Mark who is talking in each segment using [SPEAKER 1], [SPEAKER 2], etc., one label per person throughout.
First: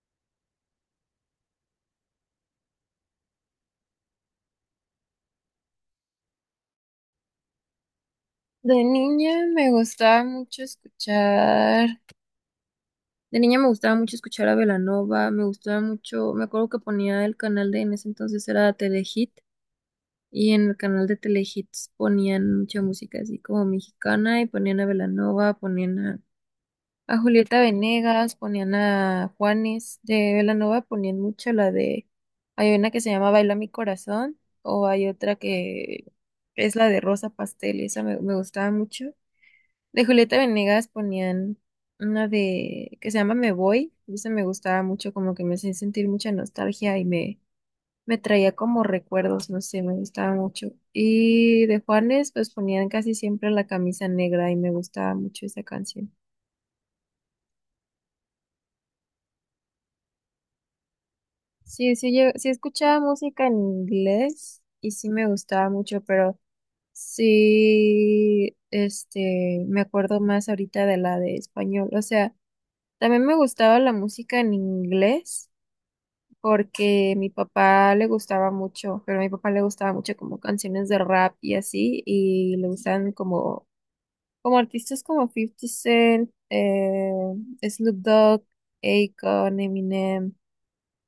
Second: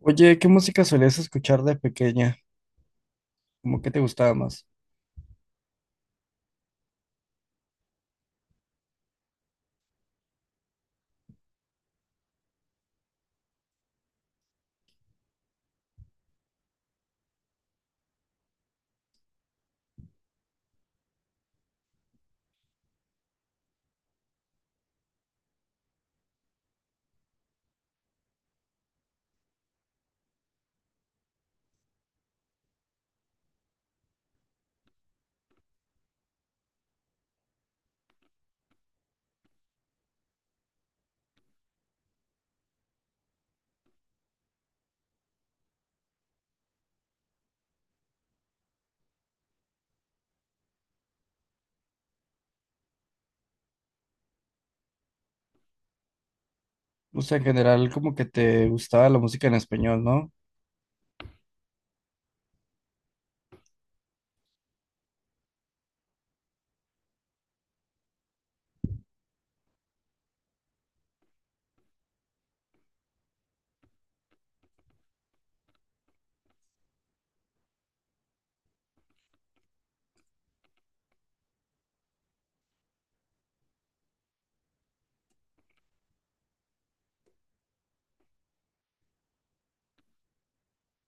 [SPEAKER 1] Oye, ¿qué música solías escuchar de pequeña? ¿Cómo que te gustaba más?
[SPEAKER 2] De niña me gustaba mucho escuchar a Belanova, me gustaba mucho, me acuerdo que ponía el canal de, en ese entonces era Telehit, y en el canal de Telehits ponían mucha música así como mexicana, y ponían a Belanova, a Julieta Venegas, ponían a Juanes. De Belanova ponían mucho la de, hay una que se llama Baila mi corazón, o hay otra que es la de Rosa Pastel, esa me gustaba mucho. De Julieta Venegas ponían una de que se llama Me Voy, y esa me gustaba mucho, como que me hacía sentir mucha nostalgia y me traía como recuerdos, no sé, me gustaba mucho. Y de Juanes, pues ponían casi siempre la camisa negra y me gustaba mucho esa canción.
[SPEAKER 1] O sea, en general, como que te gustaba la música en español, ¿no?
[SPEAKER 2] Sí, sí, yo sí escuchaba música en inglés y sí me gustaba mucho, pero sí, me acuerdo más ahorita de la de español, o sea, también me gustaba la música en inglés porque mi papá le gustaba mucho, pero a mi papá le gustaba mucho como canciones de rap y así, y le gustan como artistas como Fifty Cent, Snoop Dogg, Akon, Eminem.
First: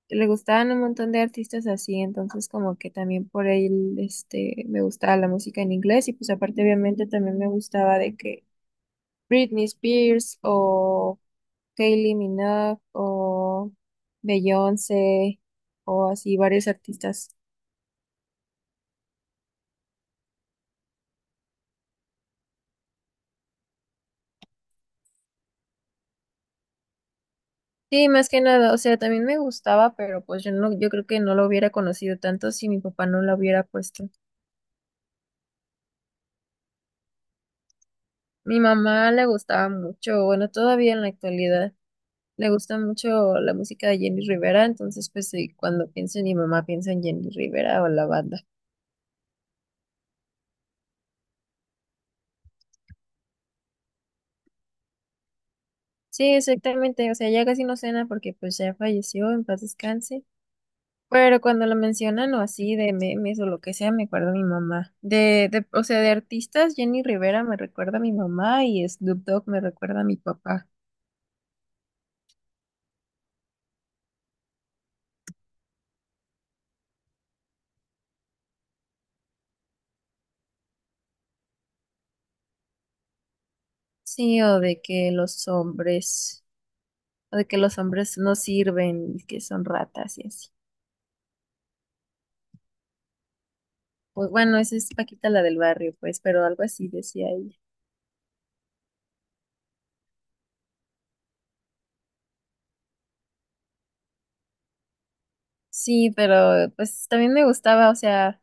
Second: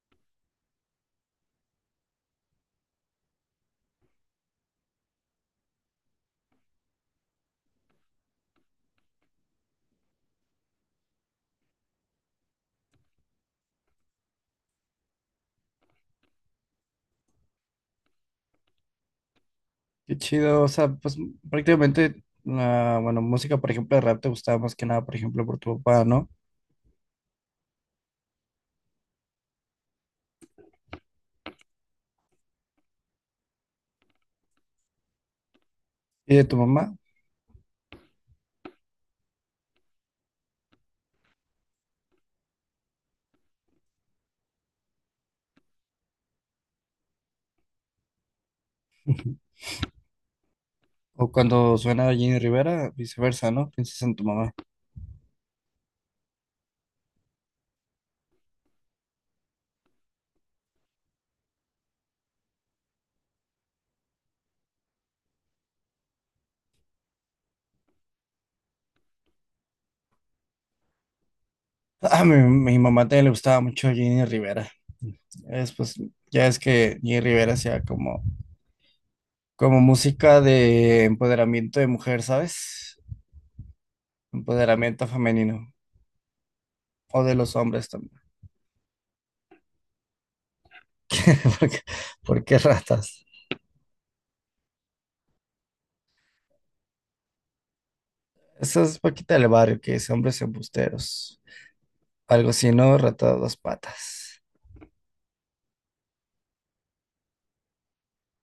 [SPEAKER 2] Le gustaban un montón de artistas así, entonces como que también por él, me gustaba la música en inglés y pues aparte obviamente también me gustaba de que Britney Spears o Kylie Minogue o Beyoncé o así varios artistas.
[SPEAKER 1] Qué chido, o sea, pues prácticamente, la, bueno, música, por ejemplo, de rap te gustaba más que nada, por ejemplo, por tu papá, ¿no?
[SPEAKER 2] Sí, más que nada, o sea, también me gustaba, pero pues yo no, yo creo que no lo hubiera conocido tanto si mi papá no lo hubiera puesto.
[SPEAKER 1] Y de tu mamá.
[SPEAKER 2] Mi mamá le gustaba mucho, bueno, todavía en la actualidad le gusta mucho la música de Jenny Rivera, entonces pues sí, cuando pienso en mi mamá pienso en Jenny Rivera o la banda.
[SPEAKER 1] Ujú. O cuando suena Jenny Rivera, viceversa, ¿no? Piensas en tu mamá.
[SPEAKER 2] Sí, exactamente, o sea, ya casi no cena porque pues ya falleció, en paz descanse. Pero cuando lo mencionan o así de memes o lo que sea, me acuerdo a mi mamá. O sea, de artistas, Jenny Rivera me recuerda a mi mamá y Snoop Dogg me recuerda a mi papá.
[SPEAKER 1] A mi mamá también le gustaba mucho Jenny Rivera. Es, pues, ya es que Jenny Rivera hacía como, como música de empoderamiento de mujer, ¿sabes?
[SPEAKER 2] Sí, o de
[SPEAKER 1] Empoderamiento
[SPEAKER 2] que los
[SPEAKER 1] femenino.
[SPEAKER 2] hombres,
[SPEAKER 1] O de
[SPEAKER 2] o de
[SPEAKER 1] los
[SPEAKER 2] que los
[SPEAKER 1] hombres
[SPEAKER 2] hombres
[SPEAKER 1] también.
[SPEAKER 2] no sirven y que son ratas y así.
[SPEAKER 1] ¿Por qué, por qué ratas?
[SPEAKER 2] Pues bueno, esa es Paquita la del barrio, pues, pero algo así decía ella.
[SPEAKER 1] Eso es Paquita del Barrio, que es hombres embusteros. Algo así, ¿no? Rata de dos patas.
[SPEAKER 2] Sí, pero pues también me gustaba, o sea.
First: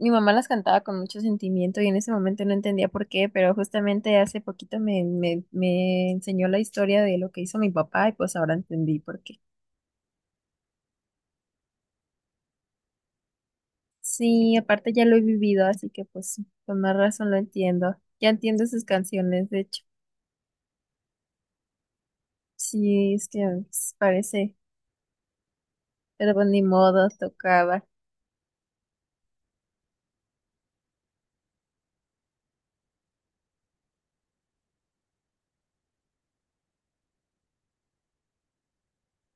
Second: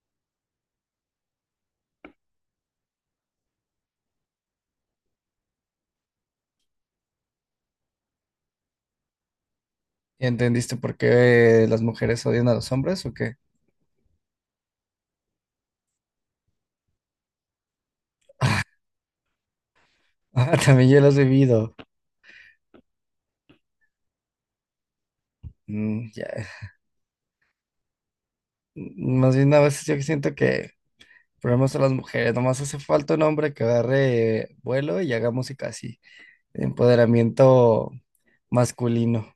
[SPEAKER 2] Mi mamá las cantaba con mucho sentimiento y en ese momento no entendía por qué, pero justamente hace poquito me enseñó la historia de lo que hizo mi papá y pues ahora entendí por qué.
[SPEAKER 1] ¿Y entendiste por qué las mujeres odian a los hombres o qué?
[SPEAKER 2] Sí, aparte ya lo he vivido, así que pues con más razón lo entiendo. Ya entiendo sus canciones, de hecho.
[SPEAKER 1] Ah, también yo lo he vivido.
[SPEAKER 2] Sí, es que pues, parece,
[SPEAKER 1] Mm, ya.
[SPEAKER 2] pero pues ni modo, tocaba.
[SPEAKER 1] Mm, más bien a veces yo siento que problemas a las mujeres. Nomás hace falta un hombre que agarre vuelo y haga música así. Empoderamiento masculino.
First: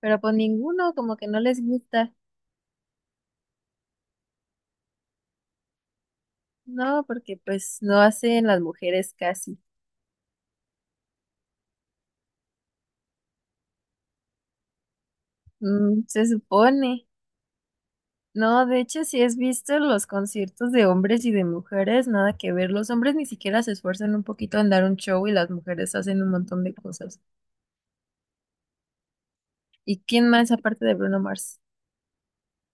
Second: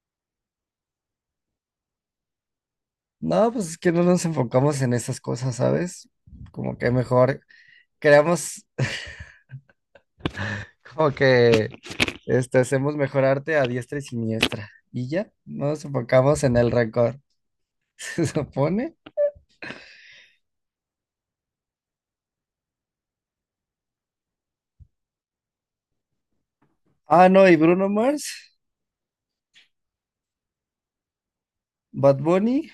[SPEAKER 2] Pero pues ninguno como que no les gusta,
[SPEAKER 1] No, pues es que no nos enfocamos en esas cosas, ¿sabes? Como que
[SPEAKER 2] ¿no? Porque
[SPEAKER 1] mejor
[SPEAKER 2] pues no hacen las
[SPEAKER 1] creamos
[SPEAKER 2] mujeres casi.
[SPEAKER 1] como que hacemos mejor arte a diestra y siniestra. Y ya, no nos
[SPEAKER 2] Mm, se
[SPEAKER 1] enfocamos en el
[SPEAKER 2] supone.
[SPEAKER 1] rencor. Se
[SPEAKER 2] No, de
[SPEAKER 1] supone.
[SPEAKER 2] hecho, si has visto los conciertos de hombres y de mujeres, nada que ver. Los hombres ni siquiera se esfuerzan un poquito en dar un show y las mujeres hacen un montón de cosas.
[SPEAKER 1] Ah, no, y Bruno Mars,
[SPEAKER 2] ¿Y quién más aparte de Bruno Mars?
[SPEAKER 1] Bad Bunny,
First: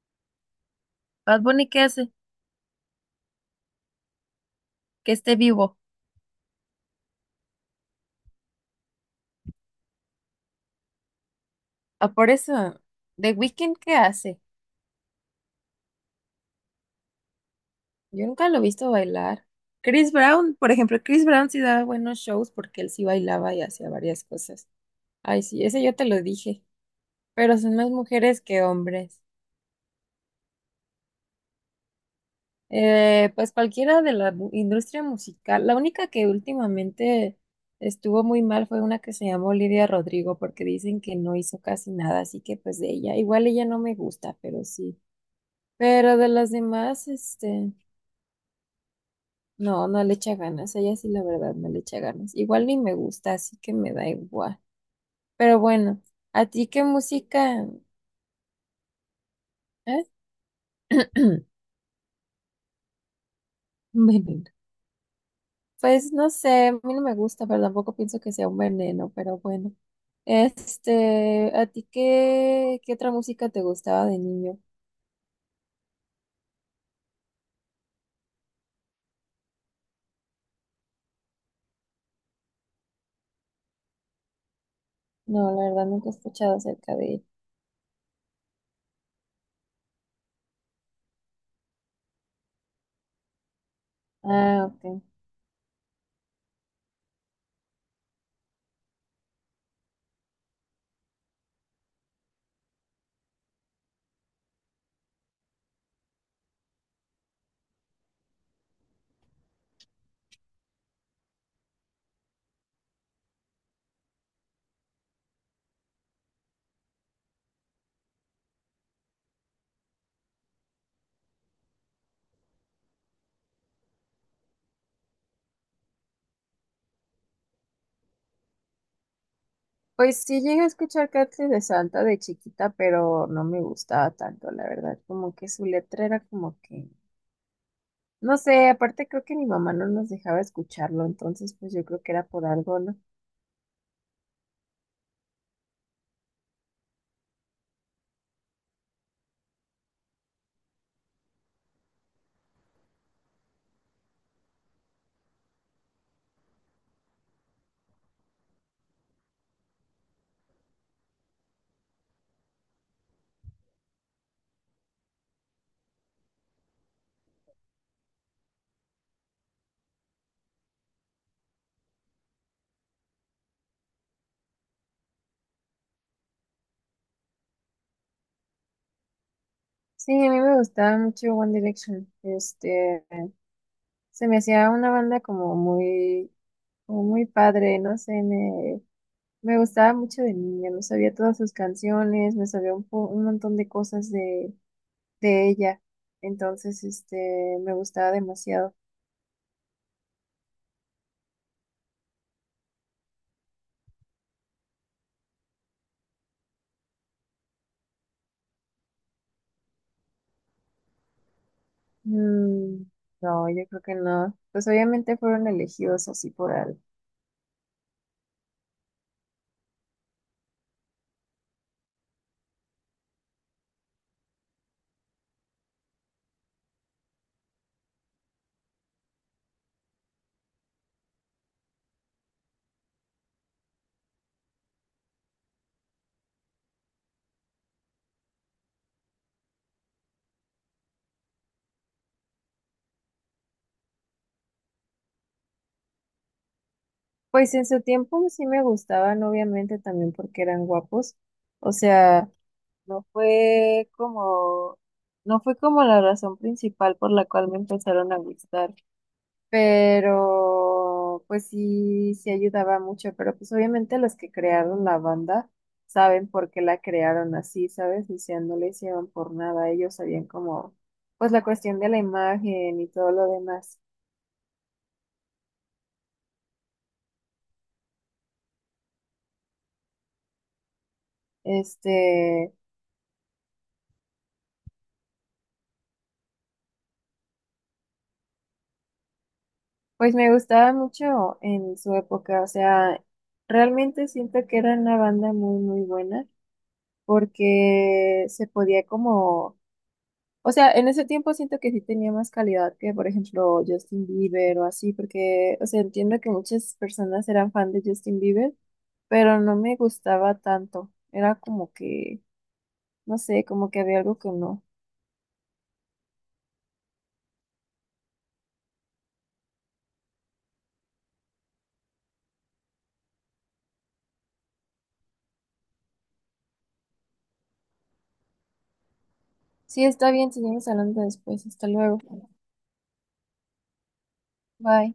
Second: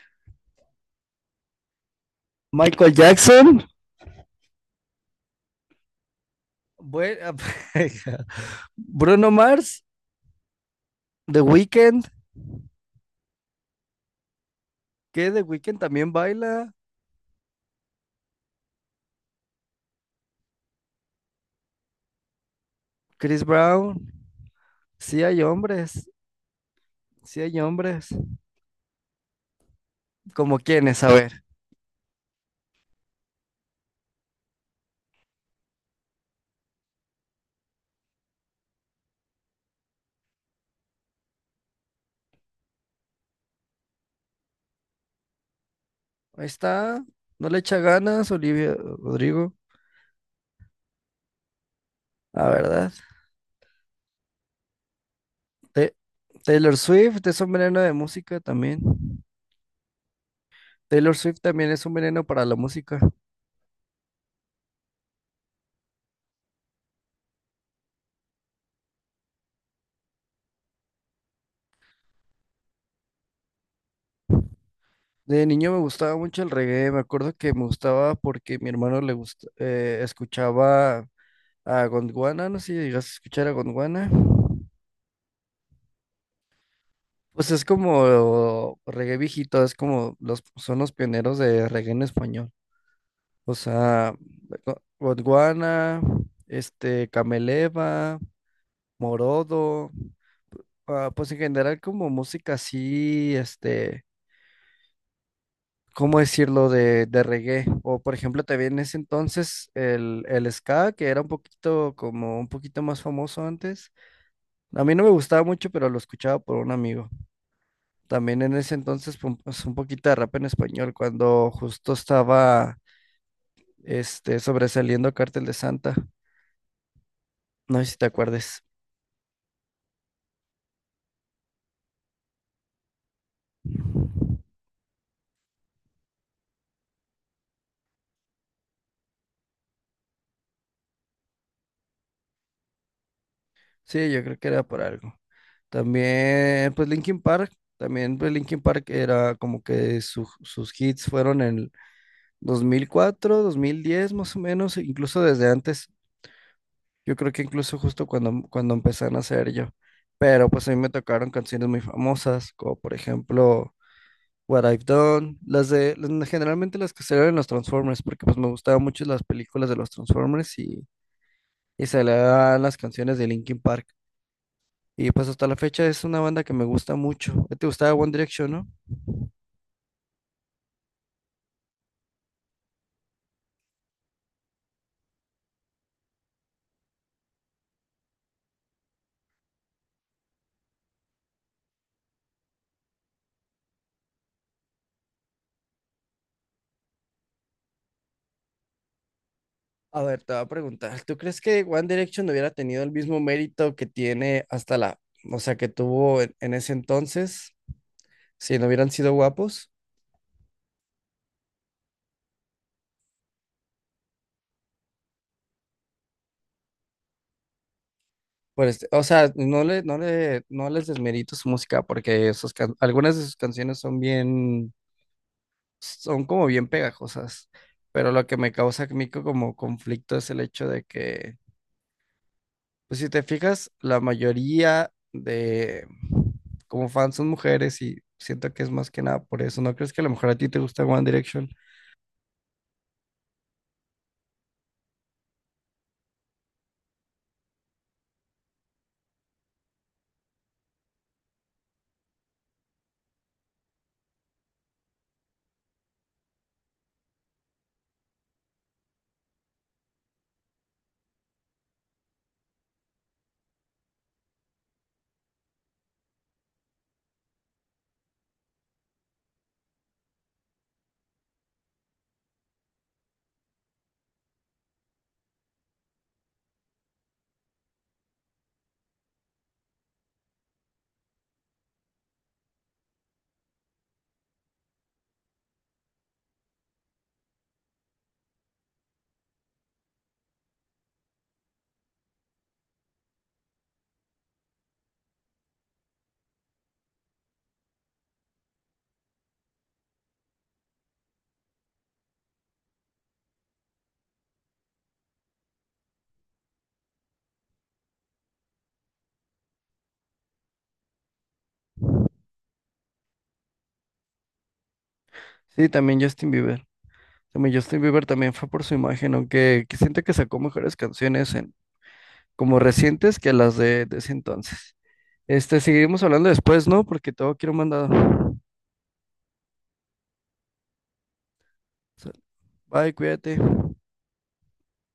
[SPEAKER 2] Bad Bunny, ¿qué hace?
[SPEAKER 1] Michael Jackson,
[SPEAKER 2] Que esté vivo.
[SPEAKER 1] bue- Bruno Mars, The
[SPEAKER 2] Ah,
[SPEAKER 1] Weeknd,
[SPEAKER 2] por eso. ¿The Weeknd qué hace?
[SPEAKER 1] que The Weeknd también baila,
[SPEAKER 2] Yo nunca lo he visto bailar. Chris Brown, por ejemplo, Chris Brown sí daba buenos shows porque él sí
[SPEAKER 1] Chris
[SPEAKER 2] bailaba y hacía
[SPEAKER 1] Brown.
[SPEAKER 2] varias cosas.
[SPEAKER 1] Sí hay
[SPEAKER 2] Ay, sí, ese yo te
[SPEAKER 1] hombres,
[SPEAKER 2] lo dije.
[SPEAKER 1] sí
[SPEAKER 2] Pero
[SPEAKER 1] hay
[SPEAKER 2] son más
[SPEAKER 1] hombres.
[SPEAKER 2] mujeres que hombres.
[SPEAKER 1] ¿Como quiénes? A ver.
[SPEAKER 2] Pues cualquiera de la industria musical. La única que últimamente estuvo muy mal fue una que se llamó Lidia Rodrigo, porque dicen que no hizo casi nada, así que pues de ella, igual ella no me gusta, pero sí. Pero de
[SPEAKER 1] Ahí
[SPEAKER 2] las
[SPEAKER 1] está.
[SPEAKER 2] demás,
[SPEAKER 1] No le echa ganas, Olivia Rodrigo.
[SPEAKER 2] no, no le echa ganas. Ella sí, la verdad, no le echa ganas.
[SPEAKER 1] La
[SPEAKER 2] Igual ni
[SPEAKER 1] verdad.
[SPEAKER 2] me gusta, así que me da igual. Pero
[SPEAKER 1] Te-
[SPEAKER 2] bueno, ¿a ti
[SPEAKER 1] Taylor
[SPEAKER 2] qué
[SPEAKER 1] Swift es un
[SPEAKER 2] música?
[SPEAKER 1] veneno de música también.
[SPEAKER 2] ¿Eh?
[SPEAKER 1] Taylor Swift también es un veneno para la música.
[SPEAKER 2] Bueno. Pues no sé, a mí no me gusta, pero tampoco pienso que sea un veneno, pero bueno. ¿A ti qué otra música te gustaba de niño?
[SPEAKER 1] De niño me gustaba mucho el reggae, me acuerdo que me gustaba porque mi hermano le gusta, escuchaba a Gondwana, no sé si llegas a escuchar a Gondwana.
[SPEAKER 2] No, la verdad nunca he escuchado acerca de ella.
[SPEAKER 1] Pues es como reggae viejito, es como los, son los pioneros de reggae en español. O sea,
[SPEAKER 2] Ah, ok.
[SPEAKER 1] Gondwana, Cameleva, Morodo. Ah, pues en general como música así, ¿cómo decirlo? De reggae. O por ejemplo también en ese entonces el ska, que era un poquito como un poquito más famoso antes. A mí no me gustaba mucho, pero lo escuchaba por un amigo. También en ese entonces pum, pues, un poquito de rap en español, cuando justo estaba sobresaliendo Cártel de Santa. No sé si te acuerdes.
[SPEAKER 2] Pues sí llegué a escuchar Cártel de Santa de chiquita, pero no me gustaba tanto, la verdad. Como que su letra era como que, no sé, aparte creo que mi mamá no nos dejaba escucharlo, entonces pues yo creo que era por algo, ¿no?
[SPEAKER 1] Sí, yo creo que era por algo. También, pues Linkin Park, también pues Linkin Park era como que sus hits fueron en el 2004, 2010 más o menos, e incluso desde antes. Yo creo que incluso justo cuando empezaron a hacer yo. Pero pues a mí me tocaron canciones muy famosas, como por ejemplo What I've Done, generalmente las que salieron en los Transformers, porque pues me gustaban mucho las películas de los Transformers y salían las canciones de Linkin Park. Y pues hasta la fecha es una banda que me gusta mucho. ¿Te gustaba One Direction, no?
[SPEAKER 2] Sí, a mí me gustaba mucho One Direction. Se me hacía una banda como muy padre, no sé, me gustaba mucho de niña, me sabía todas sus canciones, me sabía un, un montón de cosas de ella, entonces, me gustaba demasiado.
[SPEAKER 1] A ver, te voy a preguntar, ¿tú crees que One Direction hubiera tenido el mismo mérito que tiene hasta la, o sea, que tuvo en ese entonces, si no hubieran sido guapos?
[SPEAKER 2] Mm, no, yo creo que no, pues obviamente fueron elegidos así por algo.
[SPEAKER 1] Pues, o sea, no les desmerito su música porque algunas de sus canciones son bien, son como bien pegajosas, pero lo que me causa a mí como conflicto es el hecho de que pues si te fijas, la mayoría de como fans son mujeres y siento que es más que nada por eso. ¿No crees que a lo mejor a ti te gusta One Direction?
[SPEAKER 2] Pues en su tiempo sí me gustaban, obviamente también porque eran guapos, o sea... No fue como, no fue como la razón principal por la cual me empezaron a gustar, pero pues sí, sí ayudaba mucho, pero pues obviamente los que crearon la banda saben por qué la crearon así, ¿sabes? O sea, no le hicieron por nada, ellos sabían como, pues la cuestión de la imagen y todo lo demás. Este, pues me gustaba mucho en su época, o sea, realmente siento que era una banda muy, muy buena. Porque se podía como, o sea, en ese tiempo siento que sí tenía más calidad que, por ejemplo, Justin Bieber o así, porque, o sea, entiendo que muchas personas eran fan de Justin Bieber, pero no me gustaba tanto. Era como que, no sé, como que había algo que no.
[SPEAKER 1] Sí, también Justin Bieber. También Justin Bieber también fue por su imagen, aunque que siento que sacó mejores canciones en como recientes que las de ese entonces. Seguimos hablando después, ¿no? Porque tengo que ir a un mandado.
[SPEAKER 2] Sí, está bien, seguimos hablando después. Hasta luego.
[SPEAKER 1] Sal- Bye, cuídate.
[SPEAKER 2] Bye.